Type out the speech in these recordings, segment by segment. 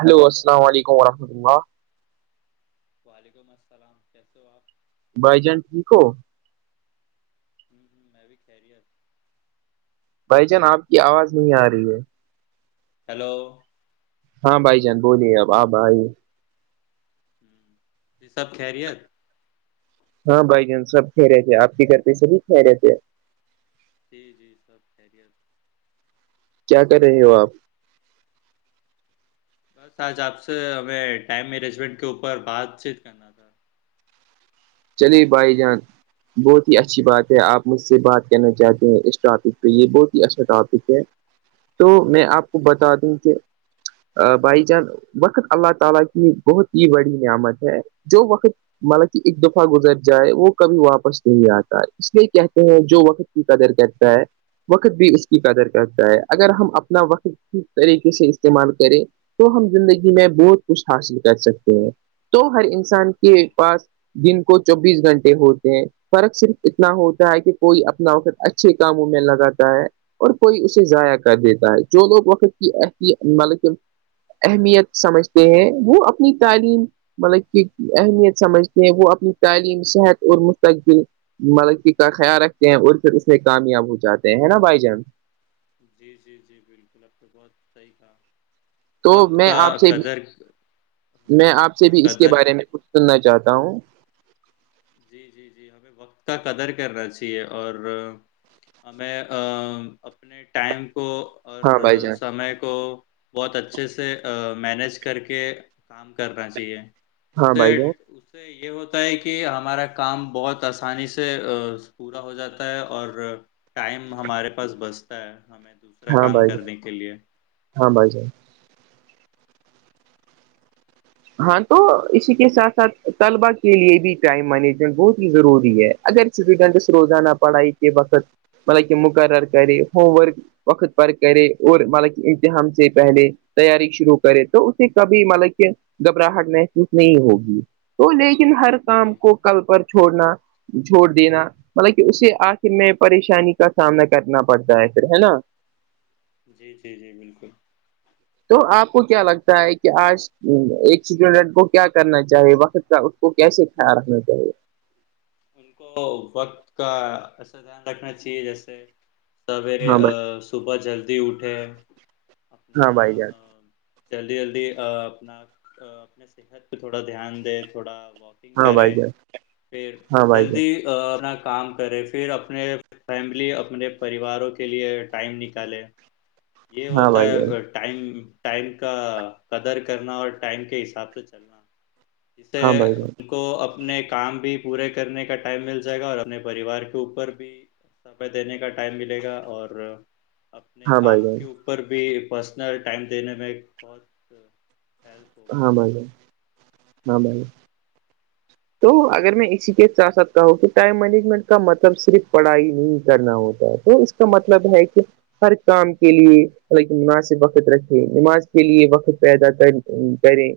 hello السلام علیکم ورحمۃ اللہ وعلیکم السلام کیسے ہو اپ لوگ جس پر کامی مشین بھائی جان ٹھیک ہو ہوں ہوں میں بھی خیریت بھائی جان اپ کی اواز نہیں ارہی ہے ہیلو ہاں بھائی جان بولی سب خیریت ہاں بھائی جان سب خیر ہے اپ کی گھر پہ سبھی خیریت ہے جی کیا کر رہے ہو اپ آج اپ سے ہمیں ٹائم میرے اسٹ کے اوپر بات چیت تھا چلیے بھائی جان بہت ہی اچھی بات ہے اپ مجھ سے بات کہنا چاہتے ہیں اس کو اپ اس کو یہ بہت ہی اچھا تھا تو میں اپ کو بتا دوں کہ بھائی جان وقت اللہ تعالی کی بہت ہی بڑی نعمت ہے جو وقت ملک گزر جائے وہ کبھی واپس نہیں اتا اس لیے کہتے ہیں جو وقت کی قدر کرتا ہے وقت بھی اس کی قدر کرتا ہے اگر ہم اپنا وقت کس طریقے سے استعمال کریں تو ہم زندگی میں بہت کچھ حاصل کر سکتے ہیں تو ہر انسان جی کے پاس دن کو چوبیس گھنٹے ہوتے ہیں فرق صرف اتنا ہوتا ہے کہ کوئی اپنا وقت اچھے کاموں میں لگاتا ہے اور کوئی اسے ضائع کر دیتا ہے جو لوگ وقت کی مطلب کہ اہمیت سمجھتے ہیں وہ اپنی تعلیم مطلب کہ اہمیت سمجھ تے ہے وہ اپنی تعلیم صحت اور مستقبل مطلب کہ کا خیال رکھتے ہیں اور پھر اسے کامیاب ہو جاتے ہیں ہے نا بھائی جان جی جی جی بالکل اب تو بہت صحیح تھا تو میں آپ سے بھی ہاں، میں آپ وقت سے کا بھی اس کے قدر بارے میں کچھ سننا چاہتا ہوں جی جی جی ہمیں وقت کا قدر کرنا چاہیے اور ہمیں اپنے ٹائم کو اور ہاں بھائی جان سمے کو بہت اچھے سے مینج کر کے کام کرنا چاہیے اس ہاں سے بھائی جان اس سے یہ ہوتا ہے کہ ہم ہمارا کام بہت آسانی سے پورا ہو جاتا ہے اور ٹائم ہمارے پاس بچتا ہے ہمیں دوسرا ہاں کام بھائی جان کرنے کے لیے ہاں بھائی جان ہاں تو اسی کے ساتھ ساتھ طلبا کے لیے بھی ٹائم مینجمنٹ بہت ہی ضروری ہے اگر سٹوڈنٹس روزانہ پڑھائی کے وقت مطلب کہ مقرر کرے ہووم ورک وقت پر کرے اور مطلب کہ امتحان سے پہلے تیاری شروع کرے تو اسے کبھی مطلب کہ گھبراہٹ محسوس نہیں ہوگی تو لیکن ہر کام جی کو کل پر چھوڑنا چھوڑ دینا مطلب کہ اسے آخر میں پریشانی کا سامنا کرنا پڑتا ہے پھر ہے نا جی جی جی بالکل تو آپ کو کیا لگتا ہے کہ آج ایک اسٹوڈنٹ کو کیا کرنا چاہیے وقت کا اس کو کیسے خیال رکھنا چاہیے ان کو وقت کا ایسے دھیان رکھنا چاہیے جیسے سویرے ہاں بھائی صبح جلدی اٹھے اپنا ہاں بھائی جان جلدی جلدی اپنا اپنی صحت پہ تھوڑا دھیان دے تھوڑا واک ہاں بھائی کرے جان پھر ہاں بھائی جان جلدی اپنا کام کرے پھر اپنے فیملی اپنے پریواروں کے لیے ٹائم نکالے یہ ہاں ہوتا بھائی جان ہے ٹائم ٹائم کا قدر کرنا اور ٹائم کے حساب سے چلنا جس سے ہاں بھائی جان تو اپنے کام بھی پورے کرنے کا ٹائم مل جائے گا اور اپنے پریوار کے اوپر بھی سمے دینے کا ٹائم ملے گا اور اپنے ہاں بھائی آپ جان کے اوپر بھی پرسنل ٹائم دینے میں بہت ہیلپ ہوگا ہاں بھائی جان ہاں بھائی تو اگر میں اسی کے ساتھ ساتھ کہوں کہ ٹائم مینجمنٹ کا مطلب صرف پڑھائی نہیں کرنا ہوتا ہے وہ اس کا مطلب ہے کہ ہر کام کے لیے مطلب کہ مناسب وقت رکھے نماز کے لیے وقت پیدا کر کریں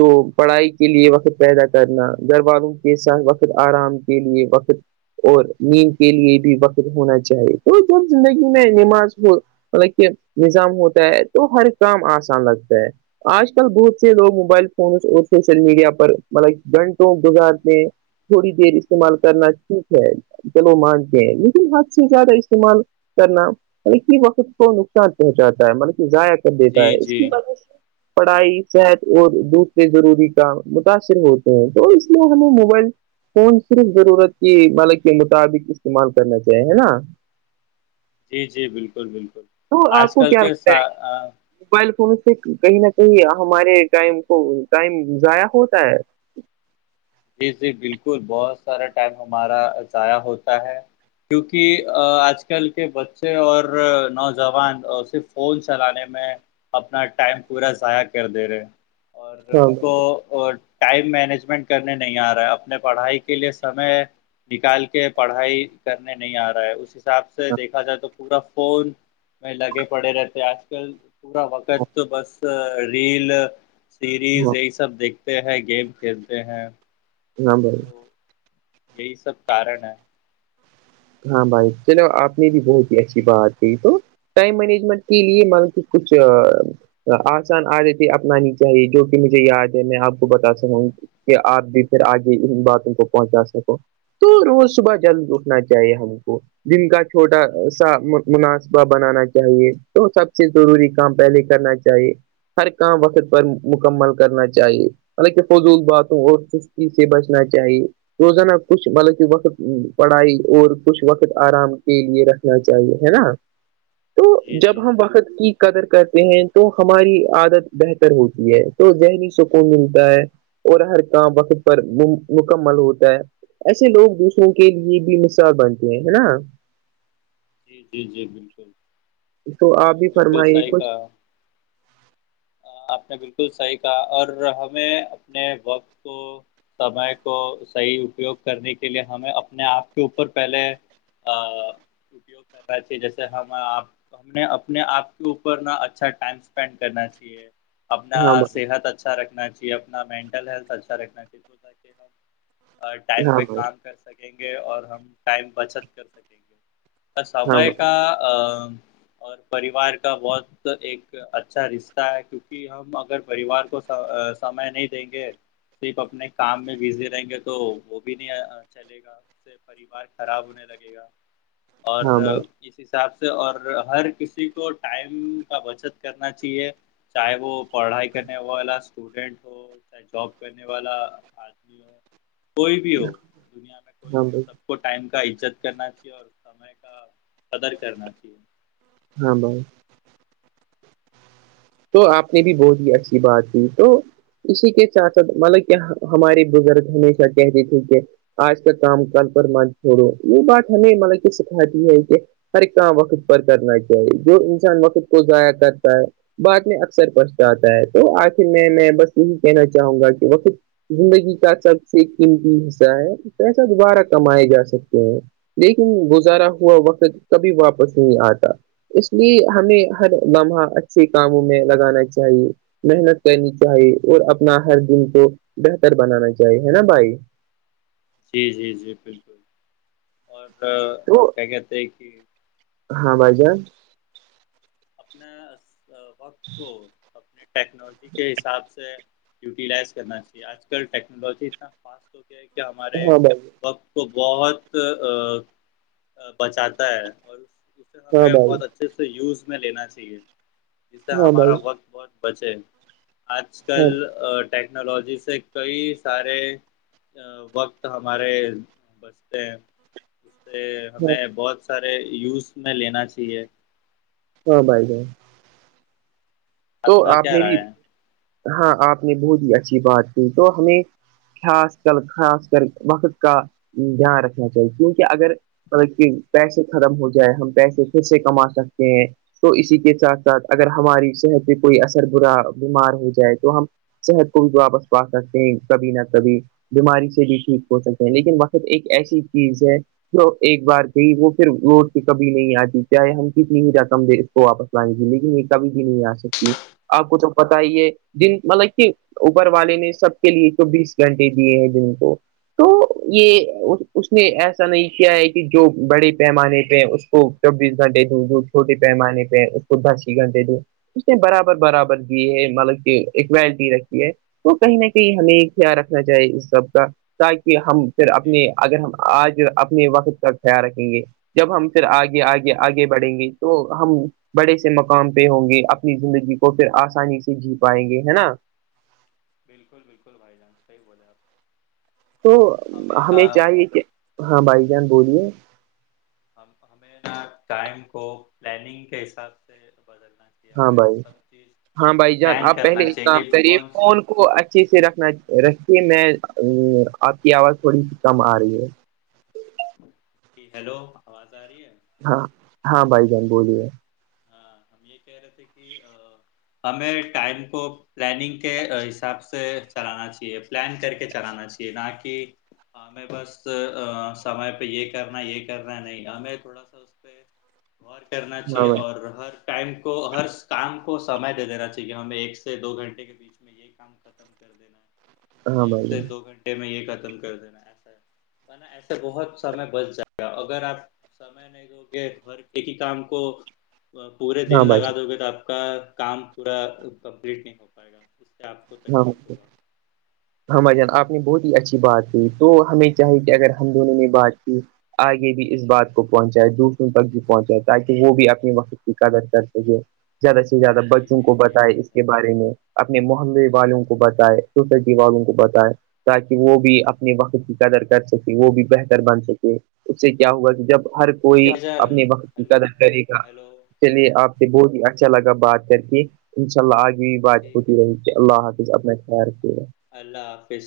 تو پڑھائی کے لیے وقت پیدا کرنا گھر والاروں کے ساتھ وقت آرام کے لیے وقت اور نیند کے لیے بھی وقت ہونا چاہیے تو جب زندگی میں نماز ہو مطلب کہ نظام ہوتا ہے تو ہر کام آسان لگتا ہے آج کل بہت سے لوگ موبائل فونس اور سوشل میڈیا پر مطلب کہ گھنٹے تو بغار تے ہے تھوڑی دیر استعمال کرنا ٹھیک ہے چلو مانتے ہیں لیکن حد سے زیادہ استعمال کرنا مطلب کہ وقت کو نقصان پہنچاتا ہے مطلب کہ ضائع کر دیتا جی ہے اس جی کی وجہ سے پڑھائی جی صحت اور دوسرے ضروری کام متاثر ہوتے ہیں تو اس لیے ہمیں موبائل فون صرف ضرورت کی مطلب کے مطابق استعمال کرنا چاہیں ہے نا جی جی بالکل بالکل تو آج آپ کو کل کیا کے لگتا ہے موبائل فون سے کہیں نہ کہیں ہمارے ٹائم کو ٹائم ضائع ہوتا ہے جی جی بالکل بہت سارا ٹائم ہمارا ضائع ہوتا ہے کیونکہ آج کل کے بچے اور نوجوان صرف فون چلانے میں اپنا ٹائم پورا ضائع کر دے رہے اور ہاں ان بھائی کو ٹائم مینجمنٹ کرنے نہیں آ رہا اپنے پڑھائی کے لیے سمے نکال کے پڑھائی کرنے نہیں آ رہا ہے اسی حساب سے دیکھا جائے تو پورا فون میں لگے پڑے رہتے آج کل پورا وقت بس ریل سیریز ہاں یہ سب دیکھتے ہیں گیم کھیلتے ہیں [unintelligible] تو یہی سب کارن ہے ہاں بھائی چلو آپ نے بھی بہت ہی اچھی بات کہ تو ٹائم مینجمنٹ کے لیے مطلب کی کچھ آسان آادتی اپنانی چاہیے جو کہ مجھے یاد ہے میں آپ کو بتا سکوں کہ آپ بھی پھر آگے ان باتوں کو پہنچا سکو تو روز صبح جلد اٹھنا چاہیے ہم کو جن کا چھوٹا سا مناسبہ بنانا چاہیے تو سب سے ضروری کام پہلے کرنا چاہیے چاہیے ہر کام وقت پر مکمل کرنا چاہیے حالکہ فضول باتوں اور سستی سے بچنا چاہیے توز نا کچھ مطلب کہ بقت پڑھائی اور کچھ وقت آرام کے لیے رکھنا چاہیے ہے نا تو جی جب جی ہم جی وقت کی قدر کرتے ہیں تو ہماری عادت بہتر ہوتی ہے تو ذہنی سکون ملتا ہے اور ہر کام وقت پر مکمل ہوتا ہے ایسے لوگ دوسروں کے لیے بھی س بنتی ہیں ہے نا جی جی جی بالکل تو آپ نے بھی بالکل فرمائیے صحیح کچھ کہا آپ نے بالکل صحیح کہا اور ہمیں اپنے وقت کو سمے کو صحی اپیوگ کرنے کے لیے ہمیں اپنے آپ کے اوپر پہلے ہاں وگ کرنااہی جیسےپ ہم نے اپنے آپ کے اوپر نا اچھا ٹائم اسپینڈ کرنا چ اپنا ہاں بھائی صحت اچھا رکھنا چاہیے اپنا مینٹل ہیلتھ اچھا رکھنا چاہیے ٹائم ہاں پہ بھائی کام کر سکیں گے اور ہم ٹائم بچت کر سکیں گے ہاں سمے بھائی کا اور پریوار کا بہت ایک اچھا رشہ کیونکہ ہم اگر پریوار کو سمے نہیں دیں گے صرف اپنے کام میں بزی رہیں گے تو وہ بھی نہیں چلے گا سے پریوار خراب ہونے لگے گا اور ہاں بھائی [inaudible] اس حساب سے اور ہر کسی کو ٹائم کا بچت کرنا چاہیے چاہے وہ پڑھائی کرنے ہوا والا اسٹوڈینٹ ہو چاہے جاب کرنے والا آدمی ہو کوئی بھی ہو دنیا میں کوئی ہاں بھی ہو بھائی سب کو ٹائم کا عزت کرنا چاہیے اور سمے کا قدر کرنا چاہیے ہاں بھائی تو آپ نے بھی بہت ہی اچھی بات کی تو اسی کے ساتھ ساتھ مطلب کہ ہمارے بزرگ ہمیشہ کہتے تھے کہ آج کا کام کل پر مان چھوڑو یہ بات ہمیں مطلب کہ سکھاتی ہے کہ ہر کام وقت پر کرنا چاہیے جو انسان وقت کو ضائع کرتا ہے بات میں اکثر پچھتا آتا ہے تو آخر میں میں بس یہی کہنا چاہوں گا کہ وہ زندگی کا سب سے قیمتی حصہ ہے پیسہ دوبارہ کمائے جا سکتے ہیں لیکن گزارا ہوا وقت کبھی واپس نہیں آتا اس لیے ہمیں ہر لمحہ کاموں میں لگانا چاہیے محنت کرنی چاہیے اور اپنا ہر دن کو بہتر بنانا چاہیے ہے نا بھائی جی جی جی بالکل اور تو کیا کہتے ہیں کہ ہاں ہلو بھائی جان اپنے وقت کو اپنے ٹیکنالوجی کے حساب سے یوٹیلائز کرنا چاہیے آج کل ٹیکنالوجی اتنا فاسٹ ہو گیا ہے کہ ہمارے ہاں بھائی وقت کو بہت بچاتا ہے اور اسے ہاں ہمیں بہت اچھے سے یوز میں لینا چاہیے جس سے ہمارا بھائی وقت بہت بچے آج ہاں کل بھائی ہاں ٹیکنالوجی سے کئی سارے وقت ہمارے بچتے ہیں اس سے ہاں ہمیں بہت سارے یوز میں لینا چاہیے ہاں بھائی جان تو کا آپ کیا نے بھی رائے ہے ہاں آپ نے بہت ہی اچھی بات کی تو ہمیں خاص کر خاص کر وقت کا دھیان رکھنا چاہیے کیونکہ اگر مطلب کہ پیسے ختم ہو جائے ہم پیسے پھر سے کما سکتے ہیں تو اسی کے ساتھ ساتھ اگر ہماری صحت پہ کوئی اثر برا بیمار ہو جائے تو ہم صحت کو بھی تو وپس پا سکتے ہیں کبھی نہ کبھی بیماری سے بھی ٹھیک ہو سکتے ہیں لیکن وقت ایک ایسی چیز ہے جو ایک بار گیا وہ پھر لوٹ کے کبھی نہیں آتی چاہے ہم کتنی ہو رقم دے کو واپس لیکن یہ کبھی بھی نہیں آ سکتی آپ کو تو پت ہی ہے جن مطلب کہ اوپر والے نے سب کے لیے تو بیس گھنٹے دیے ہیں جن کو تو یہ اس نے ایسا نہیں کیا ہے کہ جو بڑے پیمانے پہ ہے اس کو چوبیس گنٹے دو جو چھوٹے پیمانے پہ ہے اس کو دس ہی گھنٹے دوں اس برابر برابر بھی ہے مطلب کہ ایکولٹی رکھی ہے تو کہیں نہ کہیں ہمیں خیال رکھنا چاہیے اس سب کا تاکہ ہم فر اپنے جی جی اگر ہم آج اپنے وقت کا خیال رکھیں گے جب ہم پھر آگے بالکل بالکل آگے بھائی بڑھیں جان گے تو ہم بڑے سے مقام پہ ہوں گے زندگی کو پھر آسانی سے جی پائیں گے ہے نا بالکل بالکل بھائی جان صحیح بولے آپ تو ہمیں چاہیے کہ ہاں بھائی جان بولیے ہم ہمیں نا ٹائم کو پلاننگ کے حساب سے بدلنا چاہیے ہاں ہمیں بھائی سب چیز ہاں بھائی جان پلان آپ پہلے کرنا ایک چاہیے کام کہ کریے کون فون کو اچھے سے رکھنا رکھتے میں آپ کی آواز تھوڑی سی کم آ رہی ہے جی ہیلو آواز آ رہی ہے ہاں ہاں بھائی جان بولیے ہاں ہم یہ کہہ رہے تھے کہ ہمیں ٹائم کو پلاننگ کے حساب سے چلانا چاہیے پلان کر کے چلانا چاہیے نا کی ہمیں بس سمے پہ یہ کرنا ہے یہ کرنا ھی نہیں ہمیں تھوڑا سا اسپ غور کرنا ہاں چاہیے بھائی اور ہر ٹائم کو ہر کام کو سمے دے دینا چاہیے ہمیں ایک سے دو گھنٹے کے بیچ میں یہی کام ہاں ایک بھائی سے جان دو گھنٹے میں یہ ختم کر دینا ہے ایسا ہے نا ایسے بہت سمے بچ جائے گا اگر آپ میں نے کہھر ایک ہی کام کو پورے دن ہاں بھائی لگا دو گے تو آپ کا کام پورا کمپلیٹ نہیں ہو پائے گا اس سے آپ کو [inaudible] تکلیف ہوگا ہاں بھائی جان آپ نے بہت ہی اچھی بات کی تو ہمیں چاہے کہ اگر ہم دونوں نے بات کی آگے بھی اس بات کو پہنچائے دوسروں تک بھی پہنچائے تاکہ وہ بھی اپنے وقت کی قدر کر سکے زیادہ سے زیادہ جی بچوں کو جی جی بتائے بھائی اس کے جان بارے میں اپنے محے والوں کو بتائے سوسائٹی والوں کو بتائے تاکہ وہ بھی اپنے وقت کی قدر کر سکے وہ بھی بہتر بن سکے اس سے کیا ہوگا کہ جب ہر ٹھیک کوئی ہے بھائی اپنے جان وقت کی ہیلو قدر کرے گا ہیلو چلیے آپ سے بہت ہی اچھا لگا بات کر کے ان شاء اللہ آگے بھی بات ٹھیک ہے ہوتی رہی اللہ حافظ اپنا خیال کیاے اللہ حافظ